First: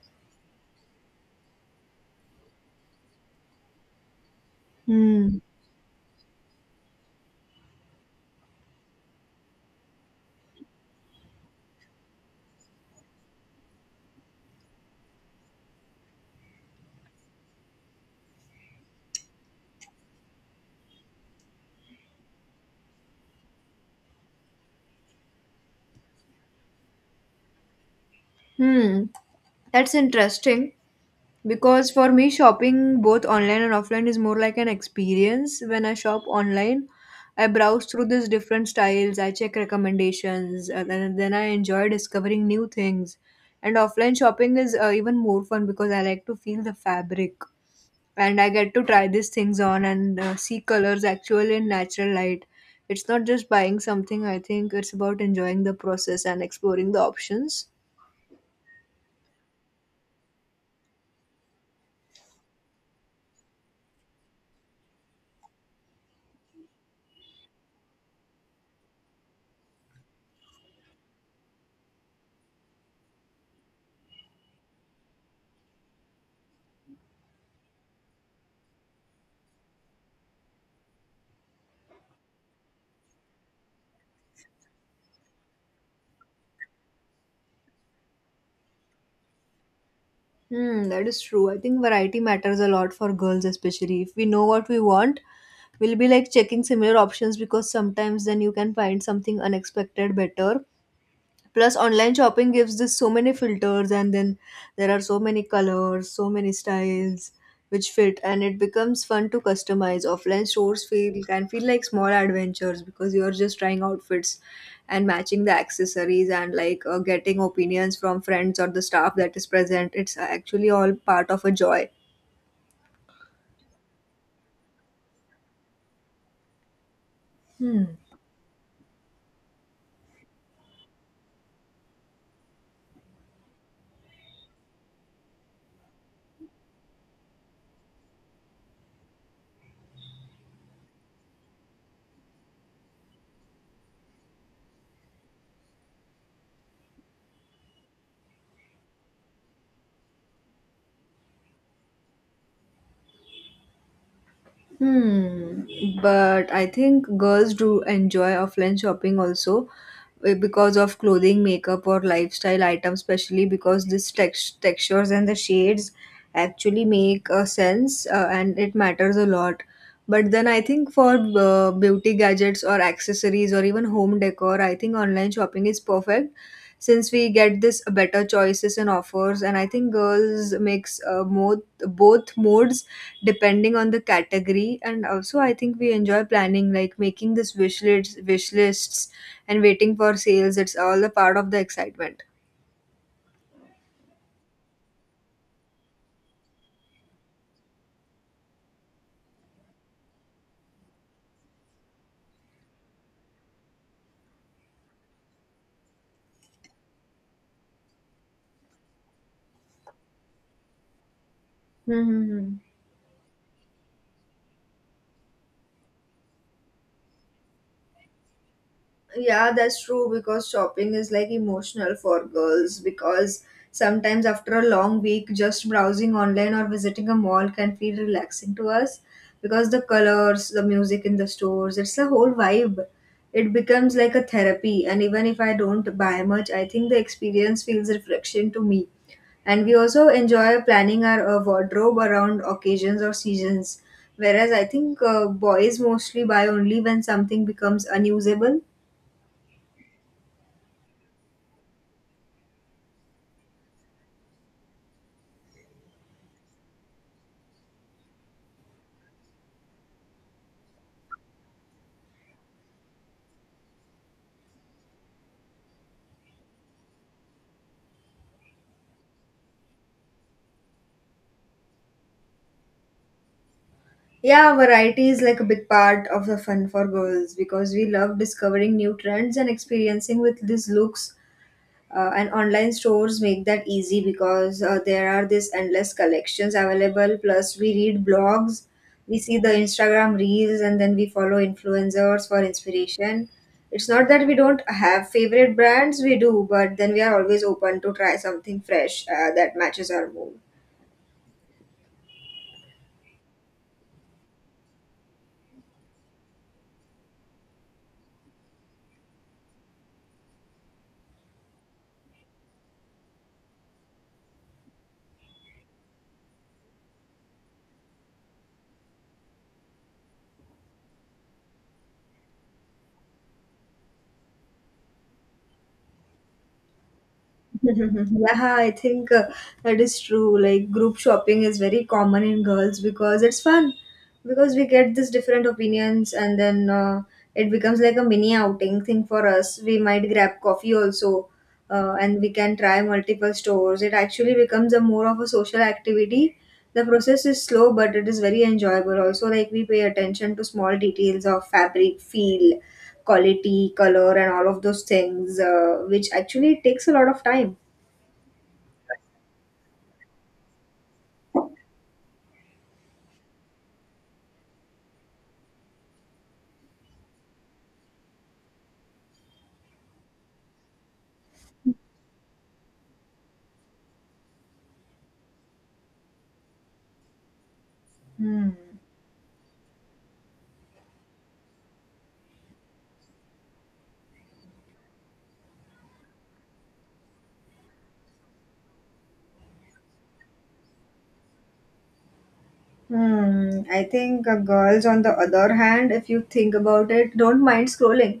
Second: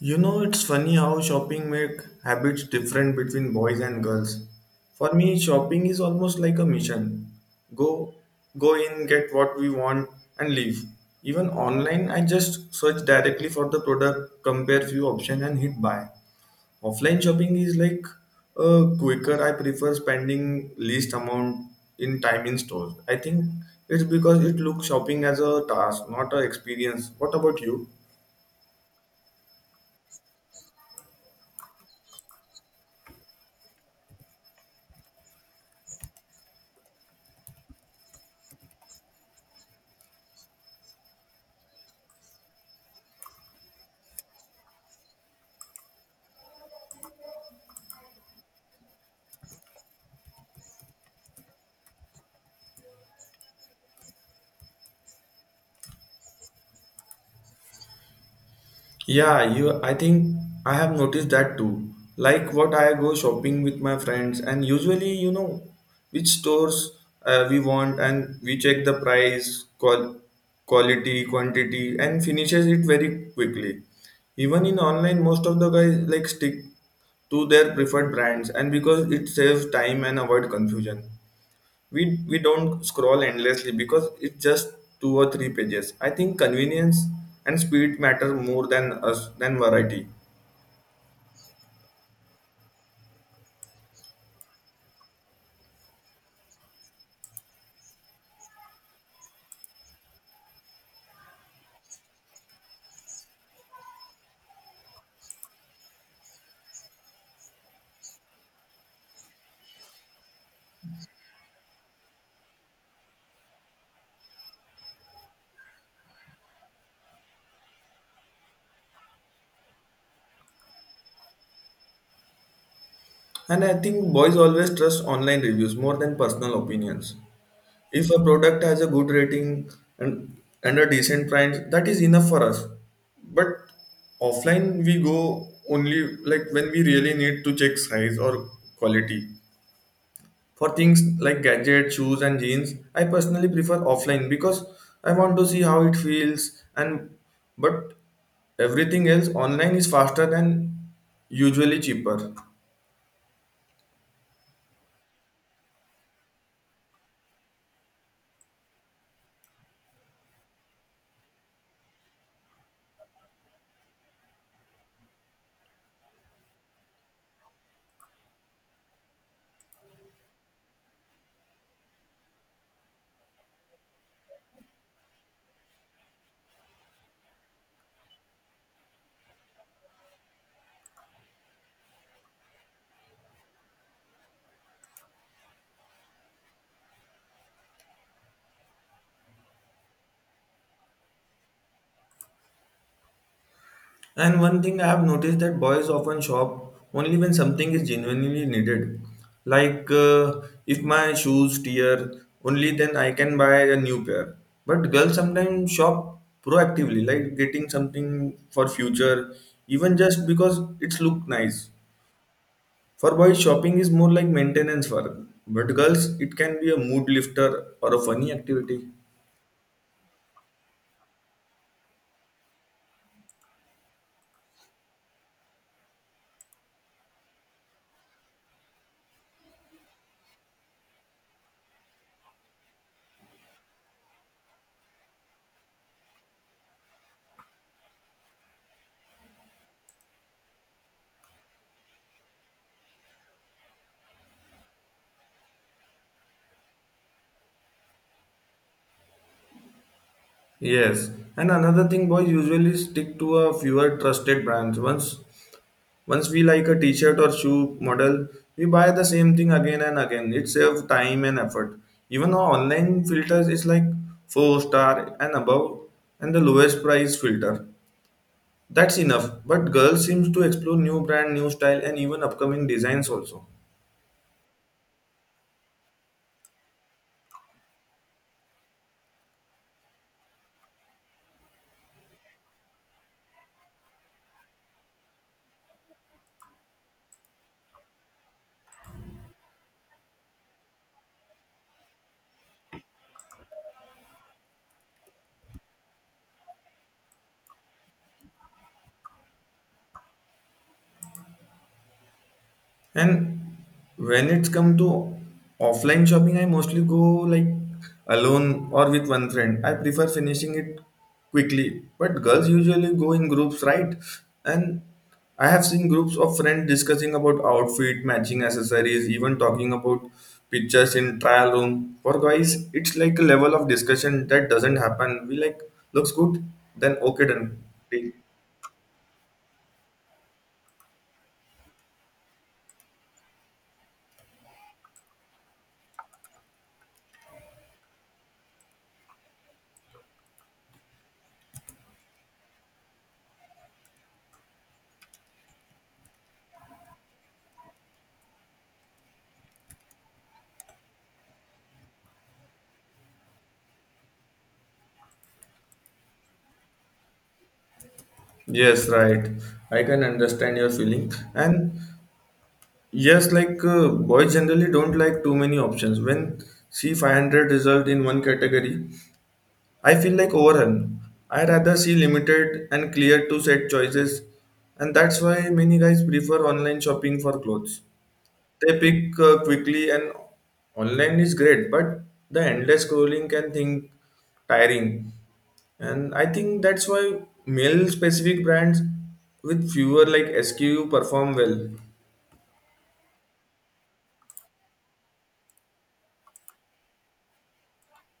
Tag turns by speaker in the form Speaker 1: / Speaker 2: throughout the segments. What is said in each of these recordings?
Speaker 1: You know, it's funny how shopping make habits different between boys and girls. For
Speaker 2: Hmm.
Speaker 1: me, shopping is almost like a mission. Go, go in, get what we want, and leave. Even online, I just search directly for the product, compare few options, and hit buy. Offline shopping is like quicker. I prefer spending least amount in time in stores. I think it's because it looks shopping as a task, not a experience. What about you?
Speaker 2: Hmm. That's interesting because for me, shopping both online and offline is more like an experience. When I shop online, I browse through these different styles, I check recommendations, and then I enjoy discovering new things. And offline shopping is even more fun because I like to feel the fabric, and I get to try these things on and see colors actual in natural light. It's not just buying something, I think it's about enjoying the process and exploring the options.
Speaker 1: Yeah, you I think I have noticed that too. Like what I go shopping with my friends and usually you know which stores we want and we check the price, quality, quantity and finishes it very quickly. Even in online most of the guys like stick to their preferred brands and because it saves time and avoid confusion we don't scroll endlessly because it's just two or three pages. I think convenience and speed matter more than us than variety.
Speaker 2: Hmm, that is true. I think variety matters a lot for girls, especially if we know what we want. We'll be like checking similar options, because sometimes then you can find something unexpected better. Plus, online shopping gives this so many filters, and then there are so many colors, so many styles which fit, and it becomes fun to customize. Offline stores feel, can feel like small adventures because you're just trying outfits and matching the accessories, and like getting opinions from friends or the staff that is present. It's actually all part of a joy.
Speaker 1: And I think boys always trust online reviews more than personal opinions. If a product has a good rating and and a decent price, that is enough for us. But offline we go only like when we really need to check size or quality. For things like gadgets, shoes, and jeans, I personally prefer offline because I want to see how it feels. And But everything else online is faster and usually cheaper.
Speaker 2: Hmm, but I think girls do enjoy offline shopping also, because of clothing, makeup, or lifestyle items, especially because this text textures and the shades actually make a sense, and it matters a lot. But then I think for beauty gadgets or accessories or even home decor, I think online shopping is perfect, since we get this better choices and offers. And I think girls makes more, both modes depending on the category. And also I think we enjoy planning, like making this wish lists and waiting for sales. It's all a part of the excitement.
Speaker 1: And one thing I have noticed that boys often shop only when something is genuinely needed. Like if my shoes tear, only then I can buy a new pair. But girls sometimes shop proactively, like getting something for future, even just because it's look nice.
Speaker 2: Hmm. Hmm, hmm.
Speaker 1: For boys, shopping is more like maintenance work, but girls, it can be a mood lifter or a funny activity.
Speaker 2: Yeah, that's true, because shopping is like emotional for girls. Because sometimes after a long week, just browsing online or visiting a mall can feel relaxing to us, because the colors, the music in the stores, it's a whole vibe. It becomes like a therapy, and even if I don't buy much, I think the experience feels reflection to me. And we also enjoy planning our wardrobe around occasions or seasons, whereas I think boys mostly buy only when something becomes unusable.
Speaker 1: Yes, and another thing, boys usually stick to a fewer trusted brands. Once we like a T-shirt or shoe model, we buy the same thing again and again. It saves time and effort. Even our online filters is like four star and above, and the lowest price filter. That's enough. But girls seems to explore new brand, new style, and even upcoming designs also.
Speaker 2: Yeah, variety is like a big part of the fun for girls, because we love discovering new trends and experiencing with these looks. And online stores make that easy because there are these endless collections available. Plus, we read blogs, we see the Instagram reels, and then we follow influencers for inspiration. It's not that we don't have favorite brands, we do, but then we are always open to try something fresh that matches our mood.
Speaker 1: And when it's come to offline shopping, I mostly go like alone or with one friend. I prefer finishing it quickly. But girls usually go in groups, right? And I have seen groups of friends discussing about outfit, matching accessories, even talking about pictures in trial room. For guys, it's like a level of discussion that doesn't happen. We like looks good, then okay done.
Speaker 2: Mhm. Yeah, I think that is true. Like, group shopping is very common in girls because it's fun, because we get these different opinions, and then it becomes like a mini outing thing for us. We might grab coffee also, and we can try multiple stores. It actually becomes a more of a social activity. The process is slow, but it is very enjoyable. Also, like, we pay attention to small details of fabric, feel, quality, color, and all of those things, which actually takes a lot of time.
Speaker 1: Yes, right. I can understand your feeling. And yes, like boys generally don't like too many options. When see 500 result in one category, I feel like overwhelmed. I rather see limited and clear to set choices, and that's why many guys prefer online shopping for clothes.
Speaker 2: Hmm.
Speaker 1: They pick quickly, and online is great, but the endless scrolling can think tiring. And I think that's why male specific brands with fewer like SKU perform well.
Speaker 2: Hmm. I think girls, on the other hand, if you think about it, don't mind scrolling,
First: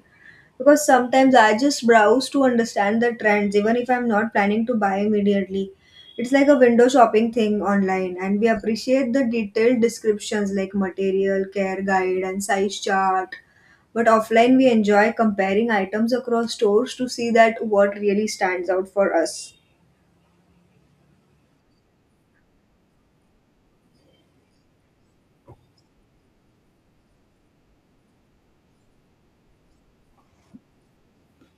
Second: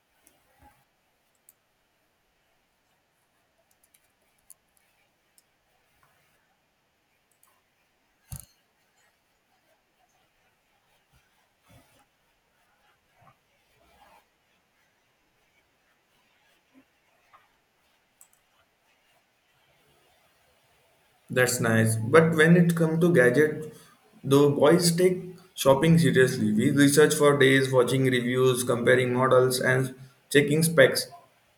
Speaker 2: because sometimes I just browse to understand the trends, even if I'm not planning to buy immediately. It's like a window shopping thing online, and we appreciate the detailed descriptions like material, care guide, and size chart. But offline, we enjoy comparing items across stores to see that what really stands out for us.
Speaker 1: That's nice. But when it comes to gadget, though boys take shopping seriously. We research for days, watching reviews, comparing models, and checking specs.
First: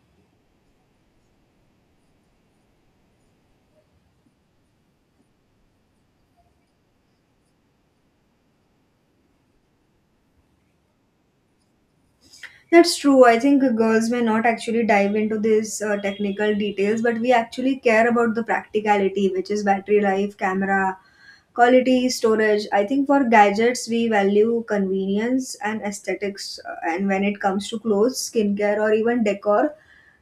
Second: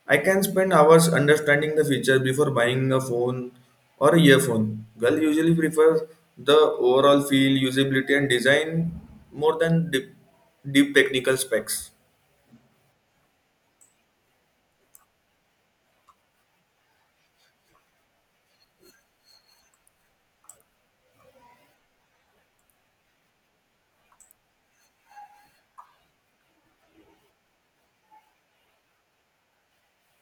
Speaker 1: I can spend hours understanding the features before buying a phone or a earphone. Girl usually prefers the overall feel, usability, and design more than deep technical specs.
Speaker 2: That's true. I think girls may not actually dive into these technical details, but we actually care about the practicality, which is battery life, camera quality, storage. I think for gadgets, we value convenience and aesthetics. And when it comes to clothes, skincare, or even decor,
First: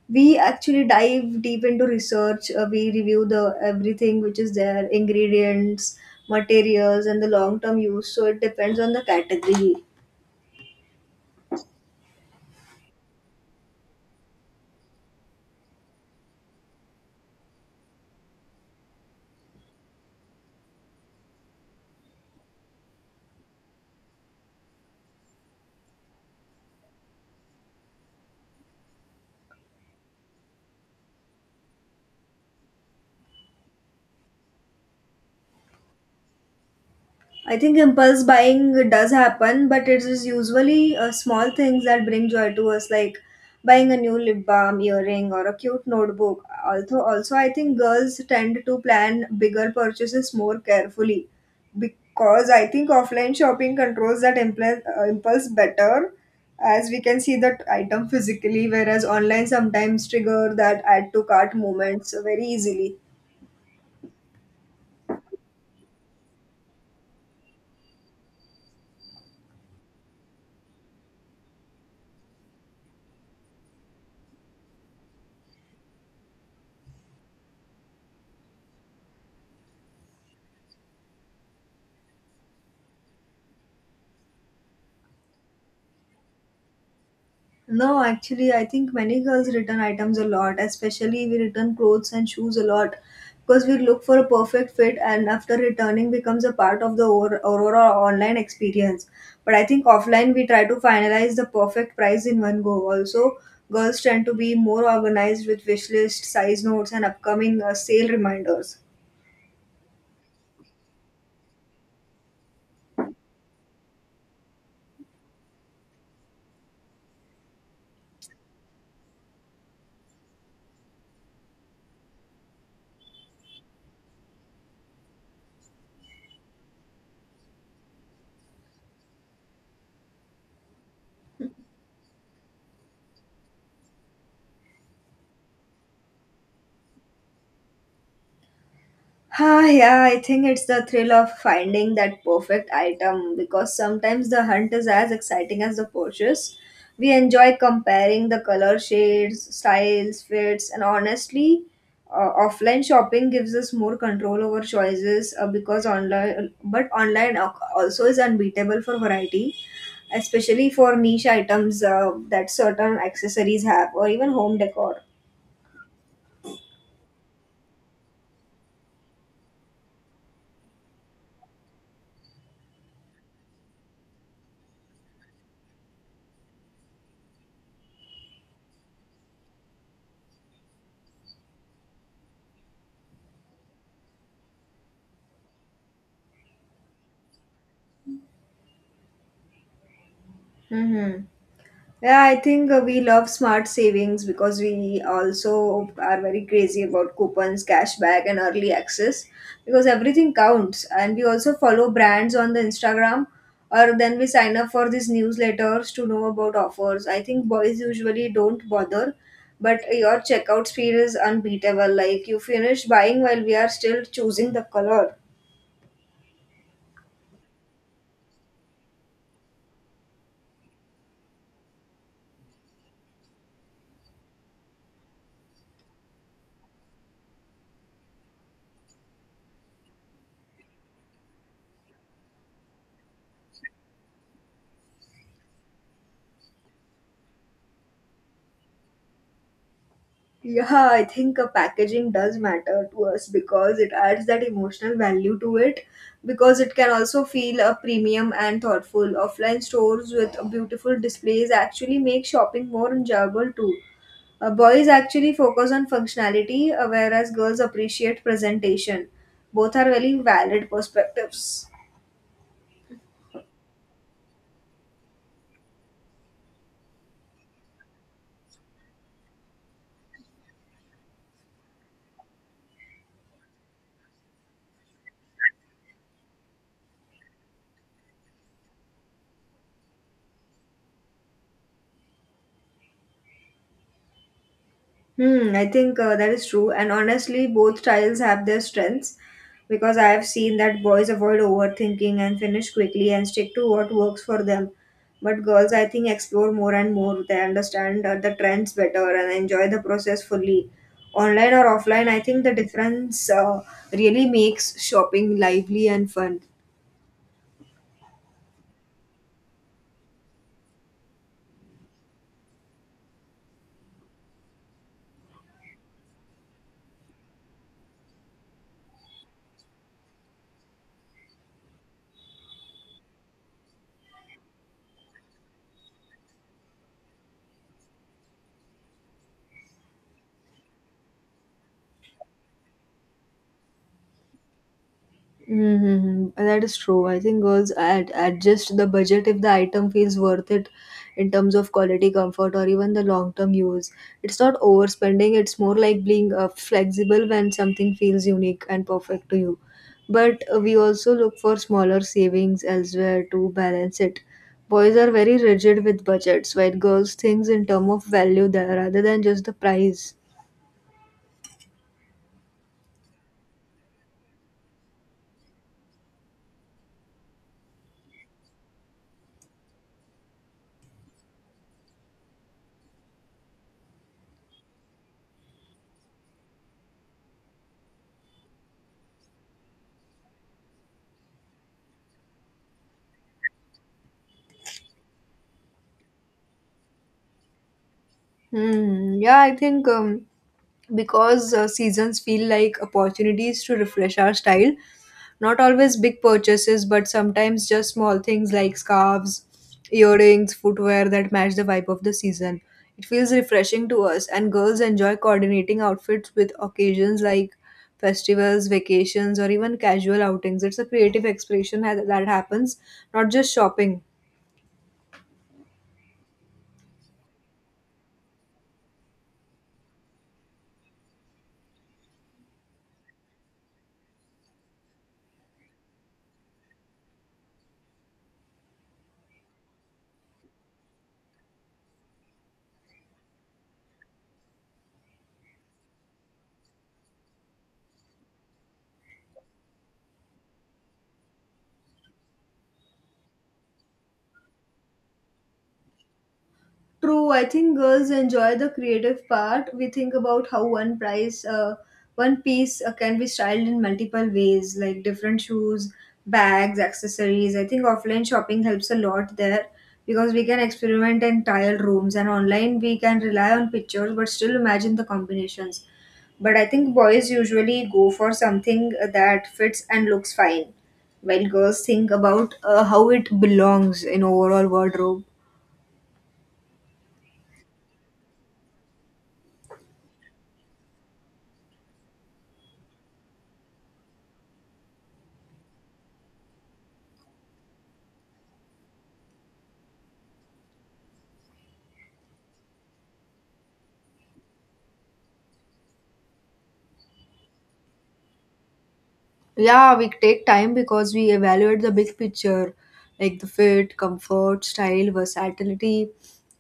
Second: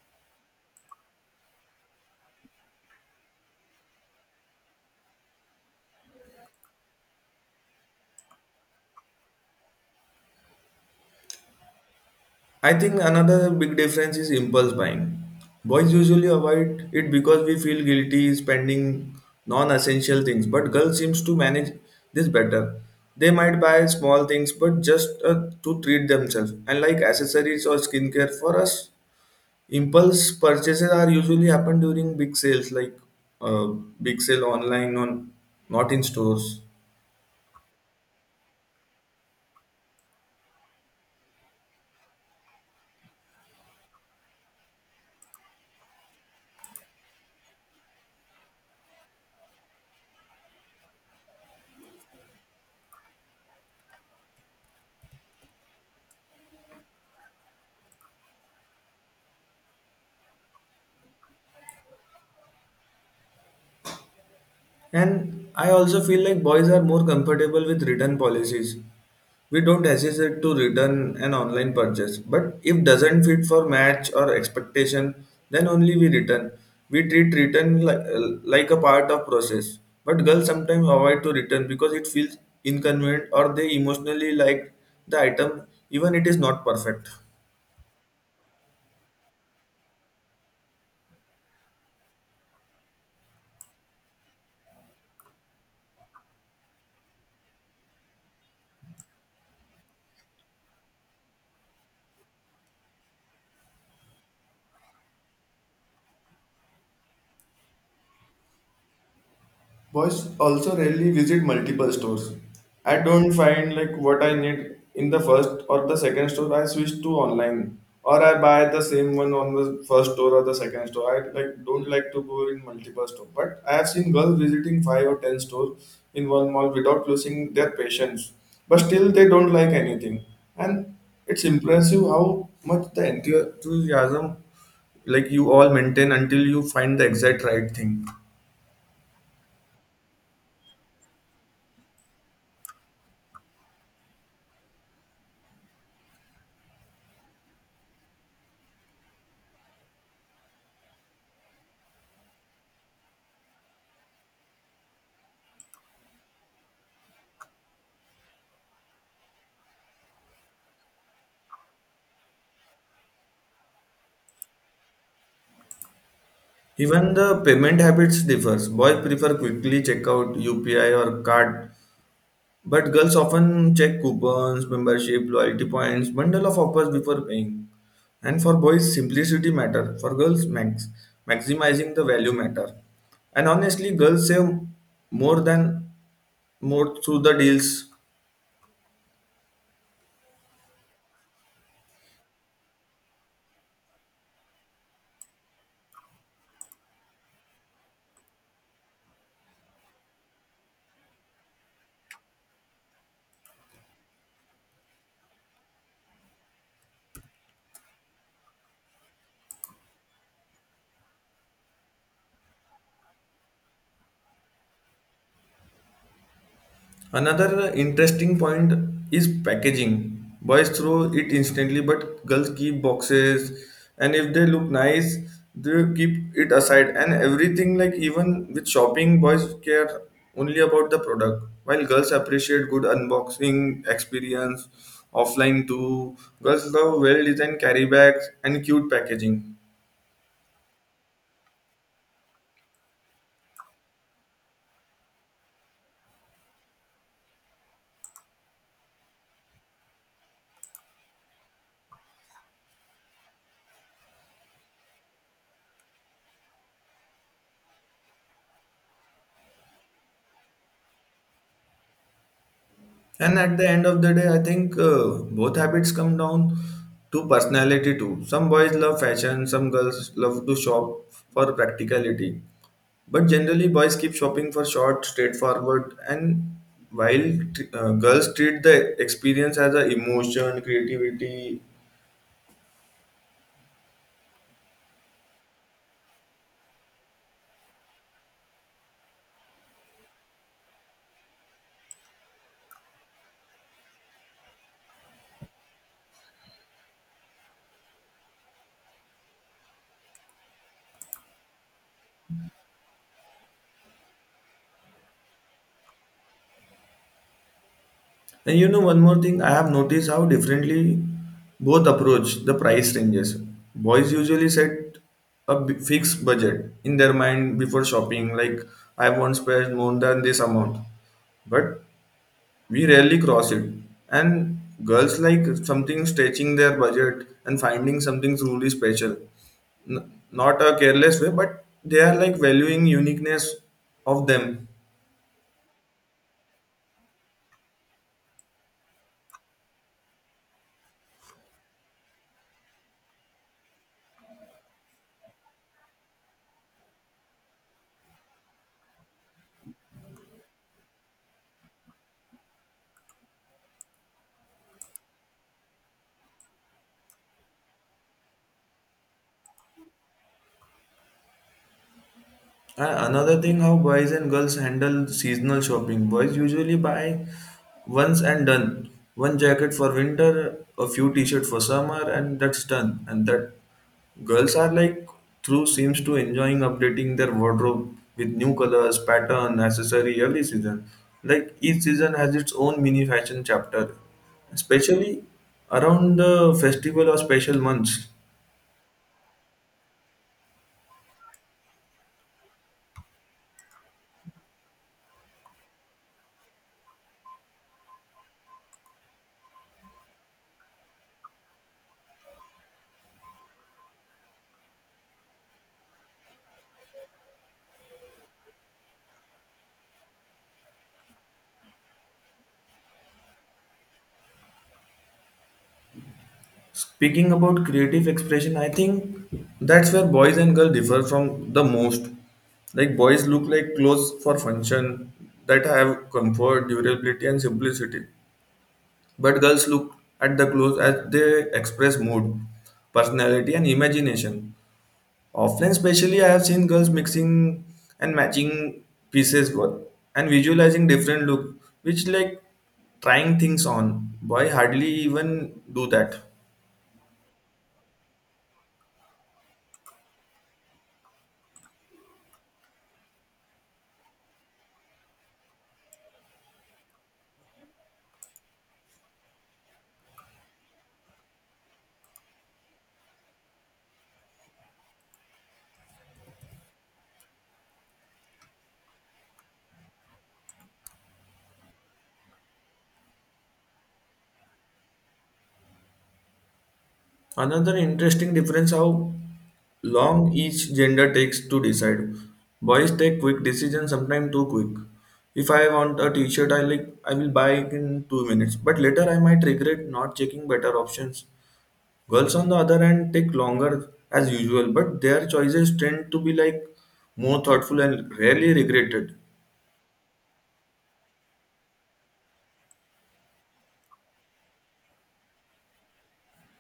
Speaker 2: we actually dive deep into research. We review the everything which is there, ingredients, materials, and the long term use. So it depends on the category.
Speaker 1: I think another big difference is impulse buying. Boys usually avoid it because we feel guilty spending non-essential things, but girls seems to manage this better. They might buy small things, but just to treat themselves. And like accessories or skincare, for us, impulse purchases are usually happen during big sales, like uh, big sale online on not in stores.
Speaker 2: I think impulse buying does happen, but it is usually small things that bring joy to us, like buying a new lip balm, earring, or a cute notebook. Also, I think girls tend to plan bigger purchases more carefully, because I think offline shopping controls that impulse, impulse better, as we can see that item physically, whereas online sometimes trigger that add to cart moments very easily.
Speaker 1: And I also feel like boys are more comfortable with return policies. We don't hesitate to return an online purchase, but if doesn't fit for match or expectation, then only we return. We treat return like a part of process. But girls sometimes avoid to return because it feels inconvenient or they emotionally like the item even it is not perfect.
Speaker 2: No, actually, I think many girls return items a lot, especially we return clothes and shoes a lot, because we look for a perfect fit, and after returning becomes a part of the Aurora online experience. But I think offline we try to finalize the perfect price in one go. Also, girls tend to be more organized with wish list, size notes, and upcoming sale reminders.
Speaker 1: Boys also rarely visit multiple stores. I don't find like what I need in the first or the second store. I switch to online or I buy the same one on the first store or the second store. I like don't like to go in multiple store. But I have seen girls visiting five or ten stores in one mall without losing their patience. But still they don't like anything. And it's impressive how much the enthusiasm like you all maintain until you find the exact right thing.
Speaker 2: Ah, yeah, I think it's the thrill of finding that perfect item, because sometimes the hunt is as exciting as the purchase. We enjoy comparing the color shades, styles, fits, and honestly, offline shopping gives us more control over choices because online, but online also is unbeatable for variety, especially for niche items that certain accessories have, or even home decor.
Speaker 1: Even the payment habits differs. Boys prefer quickly checkout, UPI or card, but girls often check coupons, membership, loyalty points, bundle of offers before paying. And for boys, simplicity matter. For girls, maximizing the value matter. And honestly, girls save more than more through the deals.
Speaker 2: Mm-hmm. Yeah, I think we love smart savings, because we also are very crazy about coupons, cashback, and early access, because everything counts. And we also follow brands on the Instagram, or then we sign up for these newsletters to know about offers. I think boys usually don't bother, but your checkout speed is unbeatable. Like, you finish buying while we are still choosing the color.
Speaker 1: Another interesting point is packaging. Boys throw it instantly, but girls keep boxes, and if they look nice, they keep it aside. And everything, like even with shopping, boys care only about the product, while girls appreciate good unboxing experience offline too. Girls love well designed carry bags and cute packaging.
Speaker 2: Yeah, I think a packaging does matter to us, because it adds that emotional value to it. Because it can also feel a premium and thoughtful. Offline stores with beautiful displays actually make shopping more enjoyable too. Boys actually focus on functionality, whereas girls appreciate presentation. Both are very valid perspectives.
Speaker 1: And at the end of the day, I think both habits come down to personality too. Some boys love fashion, some girls love to shop for practicality. But generally, boys keep shopping for short, straightforward, and while girls treat the experience as a emotion, creativity.
Speaker 2: Hmm, I think that is true. And honestly, both styles have their strengths, because I have seen that boys avoid overthinking and finish quickly and stick to what works for them. But girls, I think, explore more and more. They understand the trends better and enjoy the process fully. Online or offline, I think the difference really makes shopping lively and fun.
Speaker 1: And you know, one more thing, I have noticed how differently both approach the price ranges. Boys usually set fixed budget in their mind before shopping, like I won't spend more than this amount, but we rarely cross it. And girls like something stretching their budget and finding something truly special. Not a careless way, but they are like valuing uniqueness of them.
Speaker 2: Mm-hmm. That is true. I think girls adjust the budget if the item feels worth it in terms of quality, comfort, or even the long term use. It's not overspending, it's more like being flexible when something feels unique and perfect to you. But we also look for smaller savings elsewhere to balance it. Boys are very rigid with budgets, while girls think in terms of value there rather than just the price.
Speaker 1: And another thing, how boys and girls handle seasonal shopping. Boys usually buy once and done. One jacket for winter, a few t-shirts for summer, and that's done. And that girls are like through seems to enjoying updating their wardrobe with new colors, pattern, accessory every season. Like each season has its own mini fashion chapter, especially around the festival or special months.
Speaker 2: Hmm. Yeah, I think. Because seasons feel like opportunities to refresh our style. Not always big purchases, but sometimes just small things like scarves, earrings, footwear that match the vibe of the season. It feels refreshing to us, and girls enjoy coordinating outfits with occasions like festivals, vacations, or even casual outings. It's a creative expression that happens, not just shopping.
Speaker 1: Speaking about creative expression, I think that's where boys and girls differ from the most. Like boys look like clothes for function that have comfort, durability, and simplicity. But girls look at the clothes as they express mood, personality, and imagination. Often, especially, I have seen girls mixing and matching pieces wo- and visualizing different look, which like trying things on. Boy hardly even do that.
Speaker 2: True, I think girls enjoy the creative part. We think about how one price, one piece can be styled in multiple ways, like different shoes, bags, accessories. I think offline shopping helps a lot there, because we can experiment and tile rooms, and online we can rely on pictures but still imagine the combinations. But I think boys usually go for something that fits and looks fine, while girls think about how it belongs in overall wardrobe.
Speaker 1: Another interesting difference how long each gender takes to decide. Boys take quick decisions, sometimes too quick. If I want a t-shirt, I will buy it in 2 minutes. But later I might regret not checking better options. Girls on the other hand take longer as usual, but their choices tend to be like more thoughtful and rarely regretted.
Speaker 2: Yeah, we take time because we evaluate the big picture, like the fit, comfort, style, versatility.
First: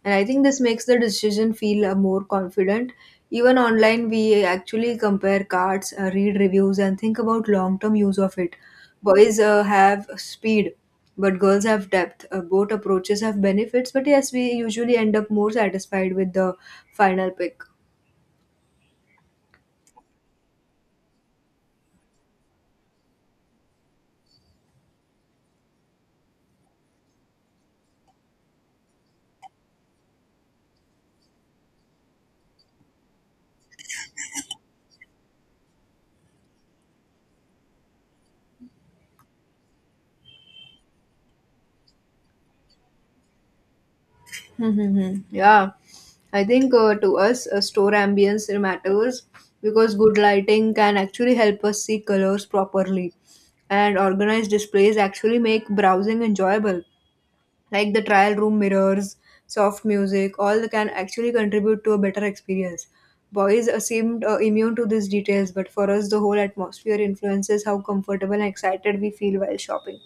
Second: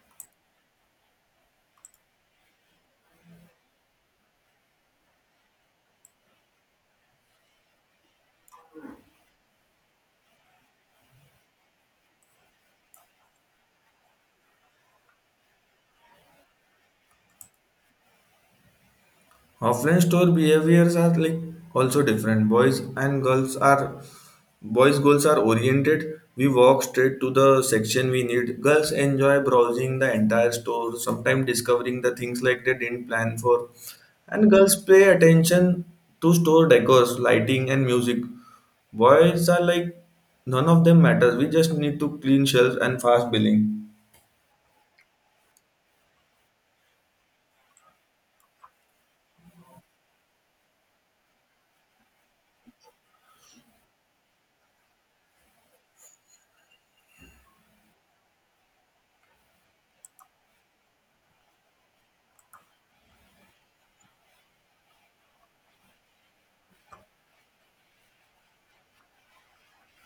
Speaker 2: And I think this makes the decision feel more confident. Even online, we actually compare cards, read reviews, and think about long term use of it. Boys have speed, but girls have depth. Both approaches have benefits, but yes, we usually end up more satisfied with the final pick.
Speaker 1: Offline store behaviors are like also different. Boys' goals are oriented. We walk straight to the section we need. Girls enjoy browsing the entire store, sometimes discovering the things like they didn't plan for. And girls pay attention to store decors, lighting, and music. Boys are like, none of them matters. We just need to clean shelves and fast billing.
Speaker 2: Yeah, I think to us, store ambience matters, because good lighting can actually help us see colors properly, and organized displays actually make browsing enjoyable. Like the trial room mirrors, soft music, all can actually contribute to a better experience. Boys seemed immune to these details, but for us, the whole atmosphere influences how comfortable and excited we feel while shopping.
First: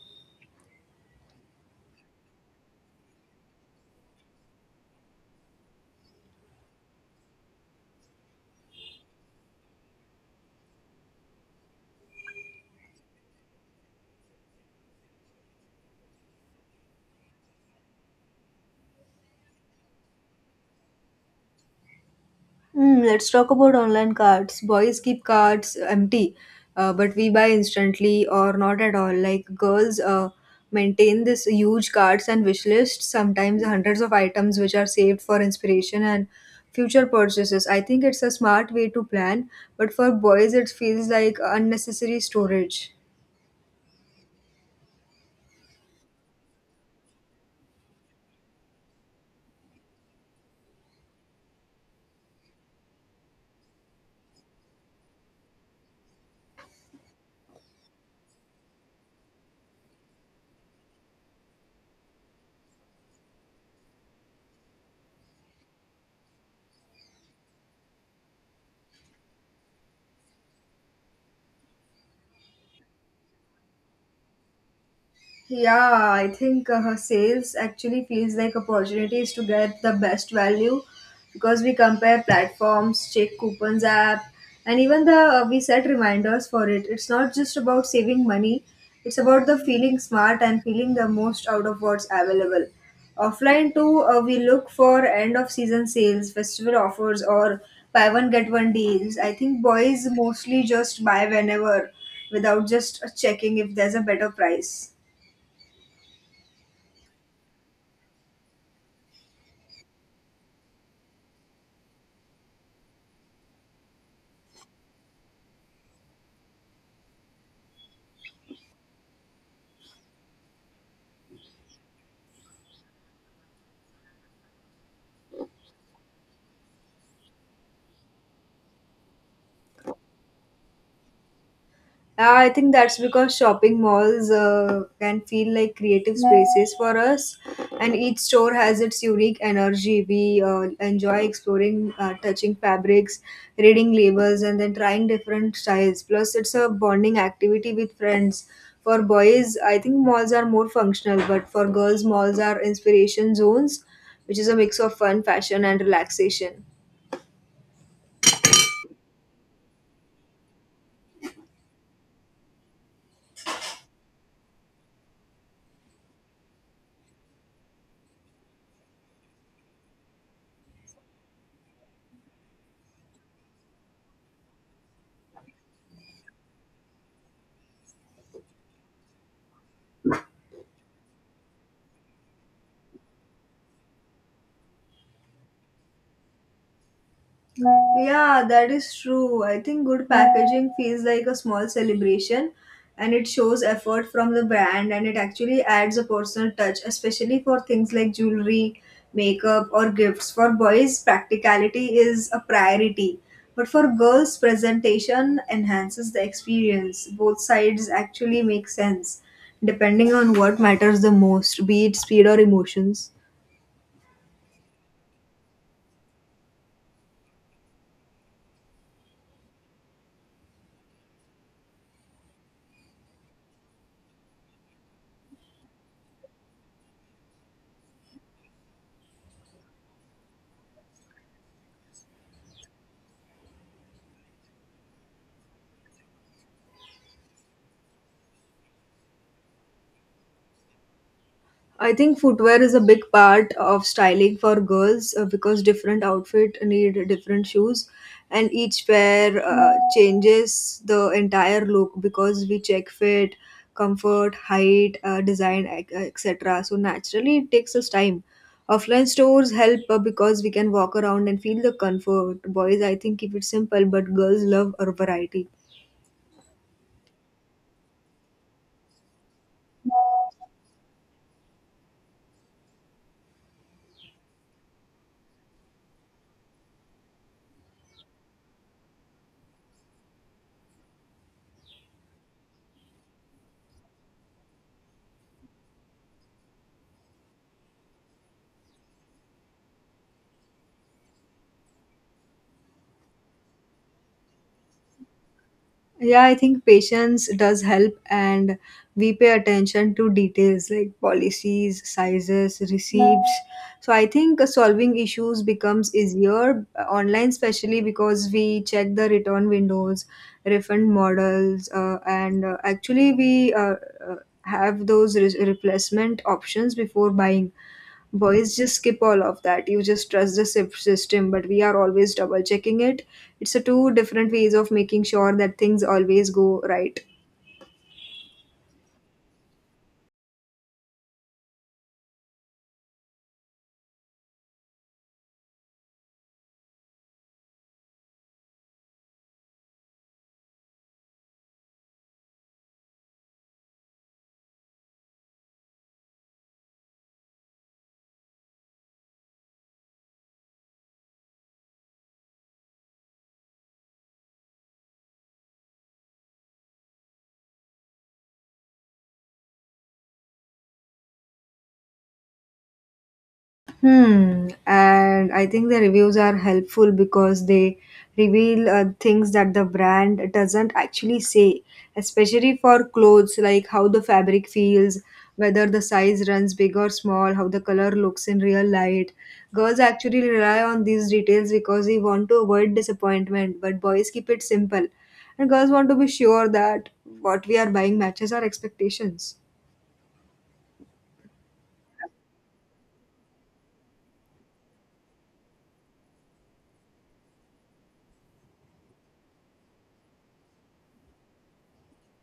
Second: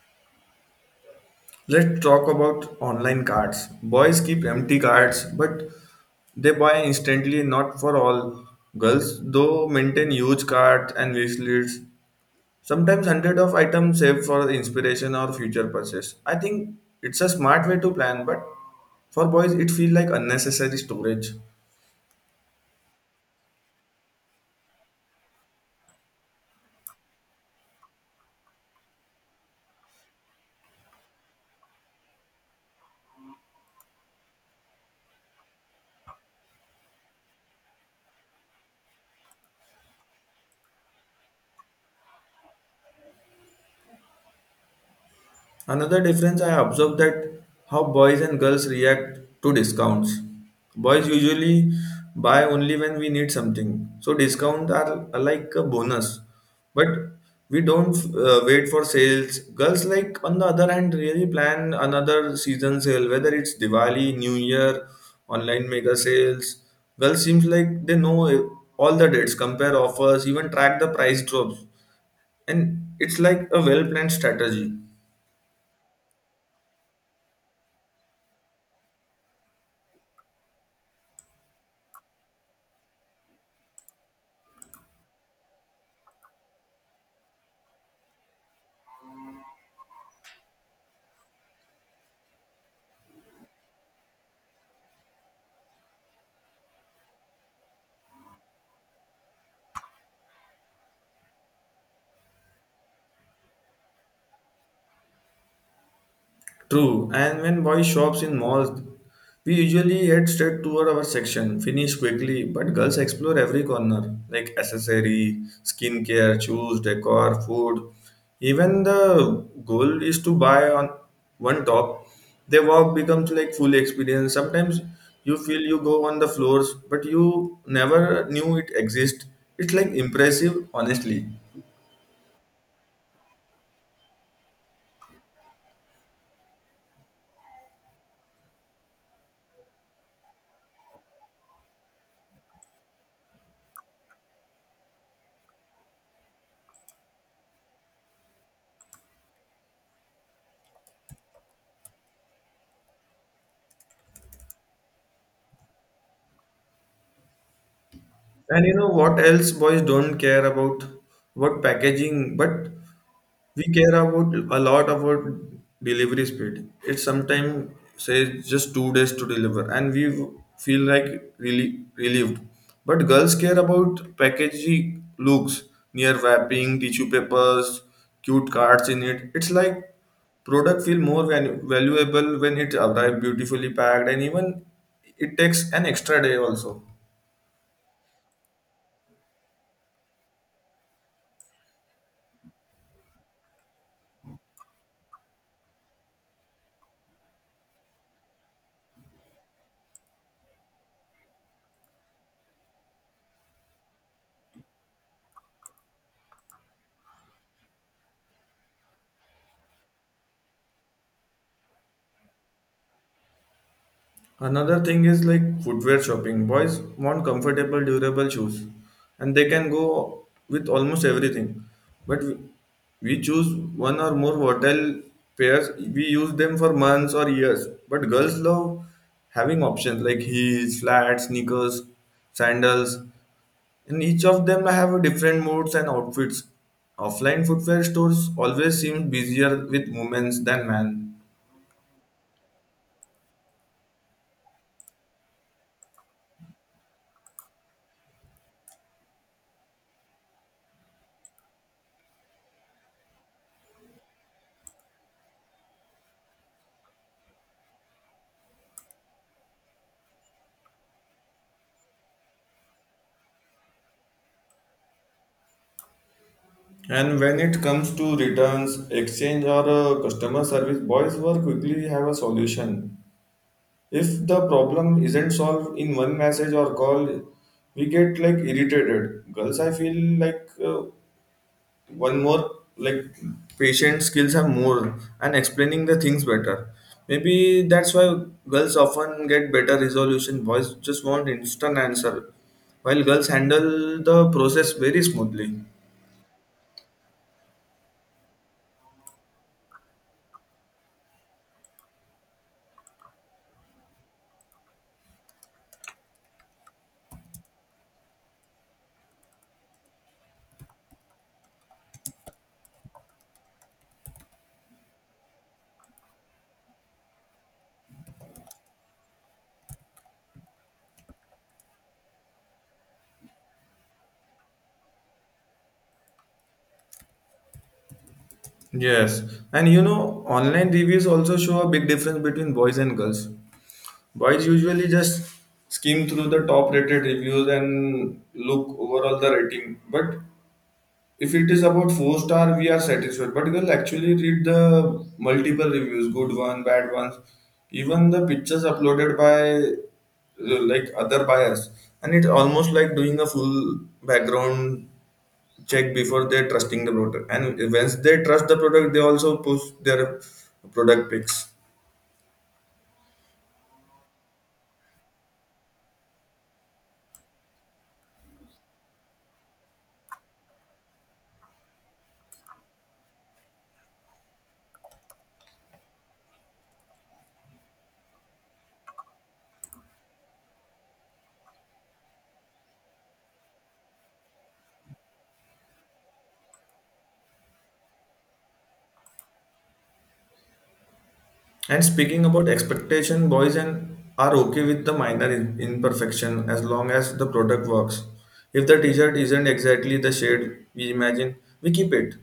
Speaker 1: Let's talk about online cards. Boys keep empty cards, but they buy instantly, not for all. Girls, though, maintain huge cards and wish lists. Sometimes hundred of items saved for inspiration or future purchase. I think it's a smart way to plan, but for boys it feels like unnecessary storage.
Speaker 2: Hmm, let's talk about online cards. Boys keep cards empty, but we buy instantly or not at all. Like, girls maintain this huge cards and wish lists, sometimes hundreds of items which are saved for inspiration and future purchases. I think it's a smart way to plan, but for boys it feels like unnecessary storage.
Speaker 1: Another difference I observed that how boys and girls react to discounts. Boys usually buy only when we need something, so discounts are like a bonus. But we don't wait for sales. Girls, like on the other hand, really plan another season sale, whether it's Diwali, New Year, online mega sales. Girls seems like they know all the dates, compare offers, even track the price drops, and it's like a well planned strategy.
Speaker 2: Yeah, I think sales actually feels like opportunities to get the best value because we compare platforms, check coupons app, and even the we set reminders for it. It's not just about saving money; it's about the feeling smart and feeling the most out of what's available. Offline too, we look for end of season sales, festival offers, or buy one get one deals. I think boys mostly just buy whenever without just checking if there's a better price.
Speaker 1: True, and when boys shops in malls, we usually head straight toward our section, finish quickly, but girls explore every corner, like accessory, skincare, shoes, decor, food. Even the goal is to buy on one top. The walk becomes like full experience. Sometimes you feel you go on the floors, but you never knew it exists. It's like impressive, honestly.
Speaker 2: Yeah, I think that's because shopping malls can feel like creative spaces for us, and each store has its unique energy. We enjoy exploring, touching fabrics, reading labels, and then trying different styles. Plus, it's a bonding activity with friends. For boys, I think malls are more functional, but for girls, malls are inspiration zones, which is a mix of fun, fashion, and relaxation.
Speaker 1: And you know what else boys don't care about? What packaging, but we care about a lot about delivery speed. It sometimes says just 2 days to deliver and we feel like really relieved. But girls care about packaging looks, near wrapping tissue papers, cute cards in it. It's like product feel more valuable when it arrive beautifully packed and even it takes an extra day also.
Speaker 2: Yeah, that is true. I think good packaging feels like a small celebration and it shows effort from the brand and it actually adds a personal touch, especially for things like jewelry, makeup, or gifts. For boys, practicality is a priority, but for girls, presentation enhances the experience. Both sides actually make sense depending on what matters the most, be it speed or emotions.
Speaker 1: Another thing is like footwear shopping. Boys want comfortable, durable shoes, and they can go with almost everything. But we choose one or more volatile pairs. We use them for months or years. But girls love having options like heels, flats, sneakers, sandals, and each of them have different moods and outfits. Offline footwear stores always seem busier with women than men.
Speaker 2: I think footwear is a big part of styling for girls because different outfit need different shoes and each pair changes the entire look because we check fit, comfort, height, design, etc. So naturally it takes us time. Offline stores help because we can walk around and feel the comfort. Boys I think keep it simple but girls love a variety.
Speaker 1: And when it comes to returns, exchange, or customer service, boys will quickly have a solution. If the problem isn't solved in one message or call, we get like irritated. Girls, I feel like, one more like patient skills are more and explaining the things better. Maybe that's why girls often get better resolution. Boys just want instant answer, while girls handle the process very smoothly.
Speaker 2: Yeah, I think patience does help, and we pay attention to details like policies, sizes, receipts. So I think solving issues becomes easier online, especially because we check the return windows, refund models, and actually we uh, have those replacement options before buying. Boys just skip all of that. You just trust the system, but we are always double checking it. It's a two different ways of making sure that things always go right.
Speaker 1: Yes, and you know, online reviews also show a big difference between boys and girls. Boys usually just skim through the top rated reviews and look overall the rating. But if it is about four star, we are satisfied. But girls actually read the multiple reviews, good one, bad ones, even the pictures uploaded by like other buyers. And it's almost like doing a full background check before they're trusting the product, and once they trust the product they also push their product picks.
Speaker 2: Hmm, and I think the reviews are helpful because they reveal things that the brand doesn't actually say, especially for clothes, like how the fabric feels, whether the size runs big or small, how the color looks in real light. Girls actually rely on these details because they want to avoid disappointment, but boys keep it simple. And girls want to be sure that what we are buying matches our expectations.
Speaker 1: And speaking about expectation, boys and are okay with the minor imperfection as long as the product works. If the t-shirt isn't exactly the shade we imagine, we keep it.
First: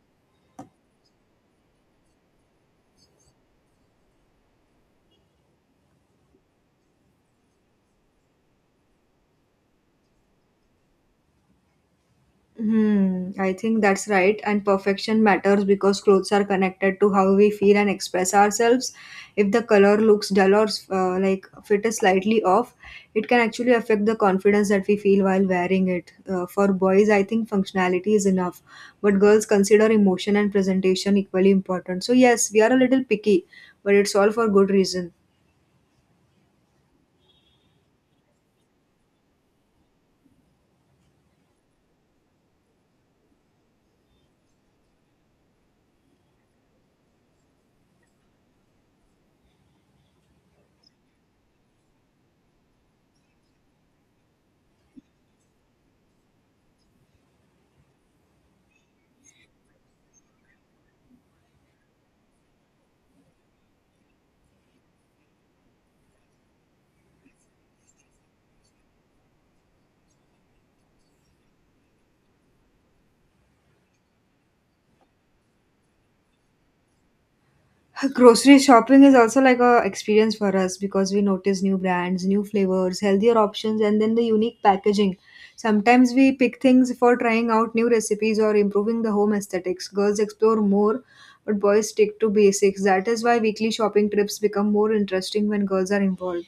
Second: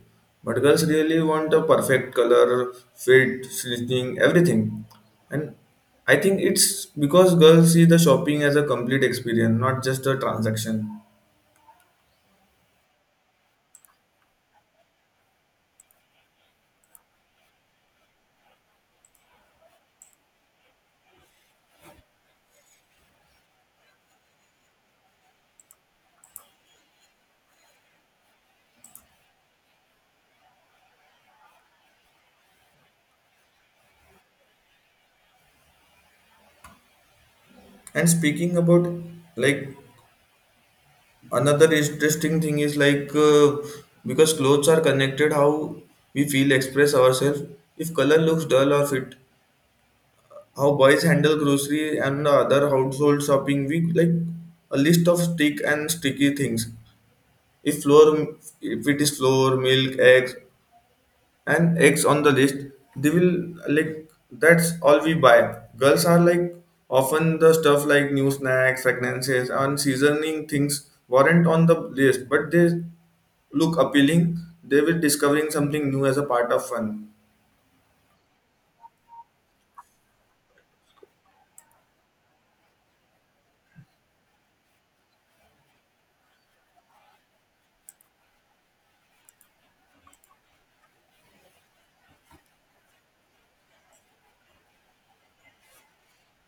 Speaker 1: But girls really want a perfect color fit stitching everything, and I think it's because girls see the shopping as a complete experience, not just a transaction.
Speaker 2: Hmm, I think that's right. And perfection matters because clothes are connected to how we feel and express ourselves. If the color looks dull or like fit is slightly off, it can actually affect the confidence that we feel while wearing it. For boys, I think functionality is enough, but girls consider emotion and presentation equally important. So, yes, we are a little picky, but it's all for good reason.
Speaker 1: And speaking about like another interesting thing is like, because clothes are connected how we feel express ourselves, if color looks dull or fit, how boys handle grocery and the other household shopping, we like a list of stick and sticky things. If flour, if it is flour milk eggs and eggs on the list, they will like that's all we buy. Girls are like often the stuff like new snacks fragrances and seasoning things weren't on the list, but they look appealing. They will discovering something new as a part of fun.
Speaker 2: Grocery shopping is also like a experience for us because we notice new brands, new flavors, healthier options, and then the unique packaging. Sometimes we pick things for trying out new recipes or improving the home aesthetics. Girls explore more, but boys stick to basics. That is why weekly shopping trips become more interesting when girls are involved.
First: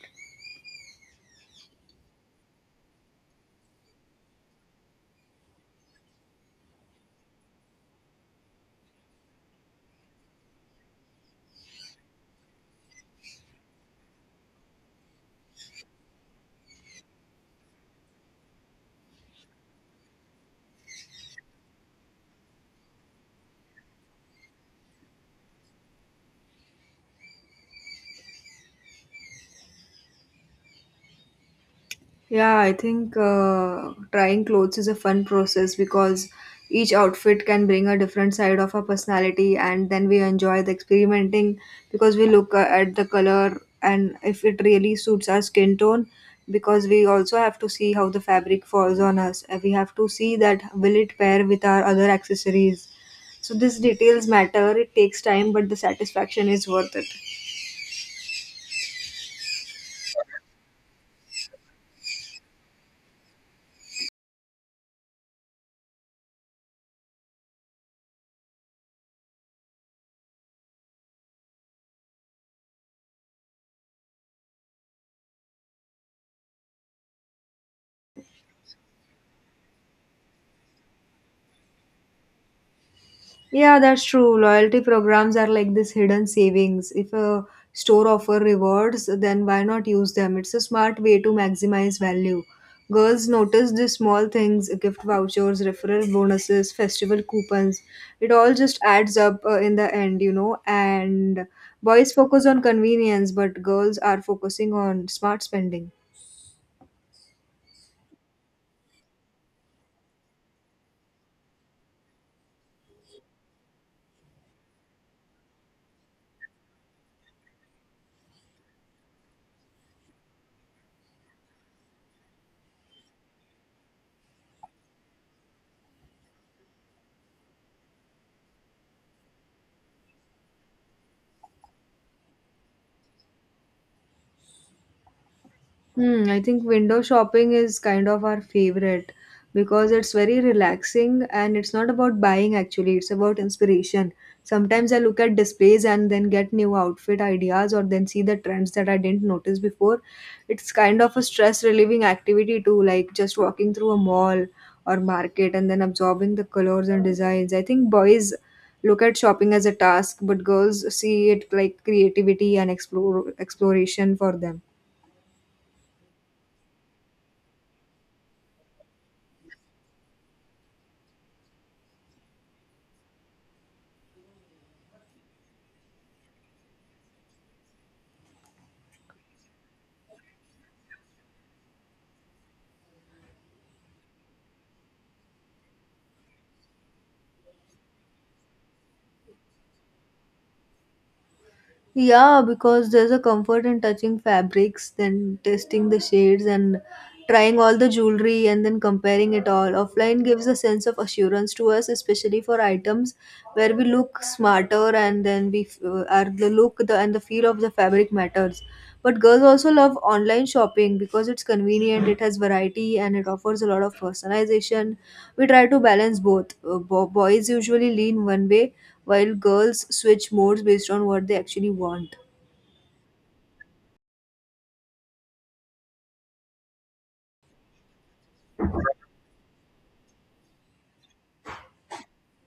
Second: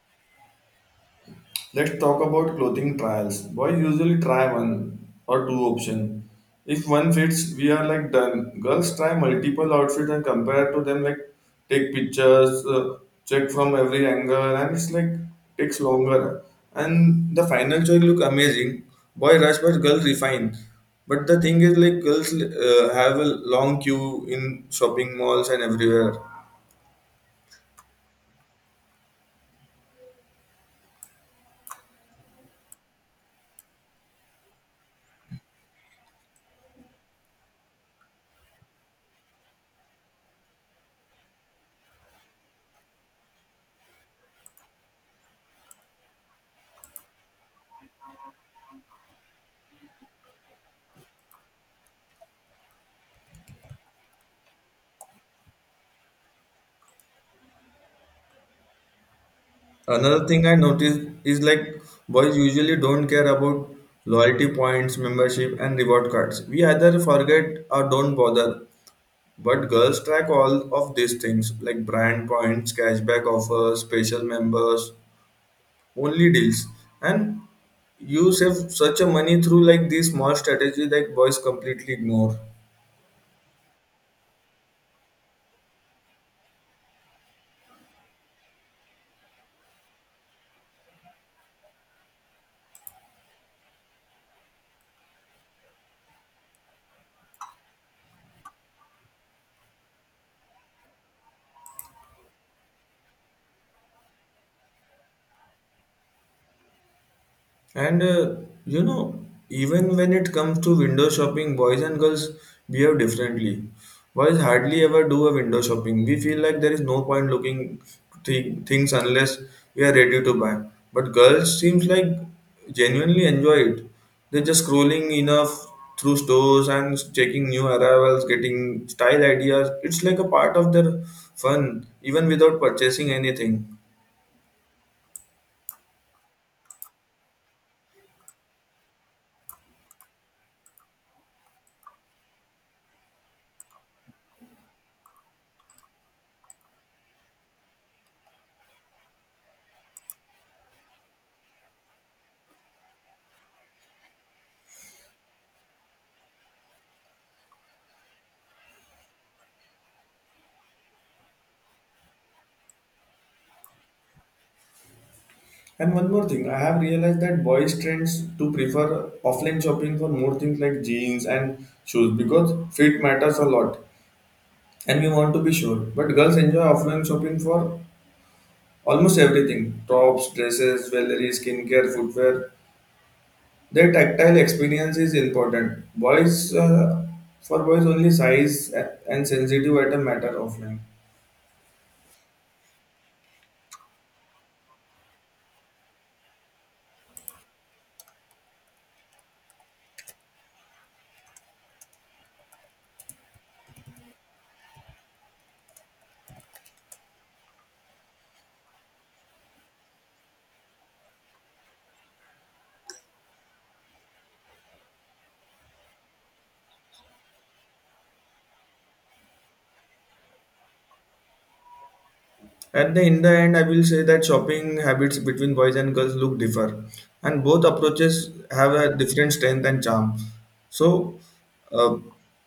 Speaker 1: Let's talk about clothing trials. Boys usually try one or two option. If one fits, we are like done. Girls try multiple outfits and compare to them, like take pictures, check from every angle, and it's like takes longer. And the final choice look amazing. Boy rush, but girl refine. But the thing is, like girls have a long queue in shopping malls and everywhere.
Speaker 2: Yeah, I think trying clothes is a fun process because each outfit can bring a different side of our personality, and then we enjoy the experimenting because we look at the color and if it really suits our skin tone. Because we also have to see how the fabric falls on us, and we have to see that will it pair with our other accessories. So these details matter. It takes time, but the satisfaction is worth it.
Speaker 1: Another thing I noticed is like boys usually don't care about loyalty points, membership, and reward cards. We either forget or don't bother. But girls track all of these things like brand points, cashback offers, special members, only deals. And you save such a money through like these small strategy that boys completely ignore.
Speaker 2: Yeah, that's true. Loyalty programs are like this hidden savings. If a store offer rewards, then why not use them? It's a smart way to maximize value. Girls notice the small things, gift vouchers, referral bonuses, festival coupons. It all just adds up in the end, you know. And boys focus on convenience, but girls are focusing on smart spending.
Speaker 1: And you know, even when it comes to window shopping, boys and girls behave differently. Boys hardly ever do a window shopping. We feel like there is no point looking things unless we are ready to buy. But girls seems like genuinely enjoy it. They're just scrolling enough through stores and checking new arrivals, getting style ideas. It's like a part of their fun, even without purchasing anything.
Speaker 2: Hmm, I think window shopping is kind of our favorite because it's very relaxing and it's not about buying actually, it's about inspiration. Sometimes I look at displays and then get new outfit ideas or then see the trends that I didn't notice before. It's kind of a stress relieving activity too, like just walking through a mall or market and then absorbing the colors and designs. I think boys look at shopping as a task, but girls see it like creativity and explore exploration for them.
Speaker 1: And one more thing, I have realized that boys tends to prefer offline shopping for more things like jeans and shoes because fit matters a lot, and we want to be sure. But girls enjoy offline shopping for almost everything, tops, dresses, jewelry, skincare, footwear. Their tactile experience is important. Boys, for boys, only size and sensitive item matter offline.
Speaker 2: Yeah, because there's a comfort in touching fabrics, then testing the shades and trying all the jewelry and then comparing it all. Offline gives a sense of assurance to us, especially for items where we look smarter and then are the look the and the feel of the fabric matters. But girls also love online shopping because it's convenient, it has variety, and it offers a lot of personalization. We try to balance both. Boys usually lean one way, while girls switch modes based on what they actually want.
Speaker 1: At the in the end, I will say that shopping habits between boys and girls look differ, and both approaches have a different strength and charm. So, uh,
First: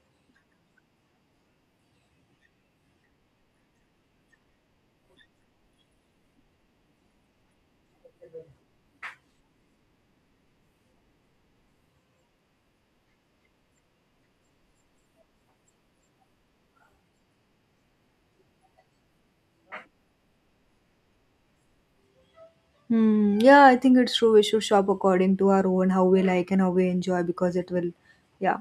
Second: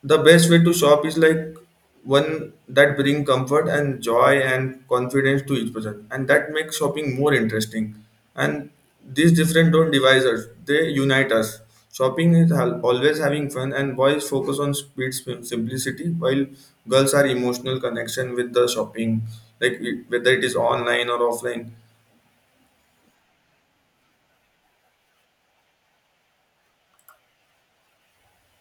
Speaker 1: the best way to shop is like one that bring comfort and joy and confidence to each person, and that makes shopping more interesting. And these different don't divide us, they unite us. Shopping is always having fun, and boys focus on speed simplicity, while girls are emotional connection with the shopping, like whether it is online or offline.
Speaker 2: Hmm. Yeah, I think it's true. We should shop according to our own, how we like and how we enjoy, because it will, yeah.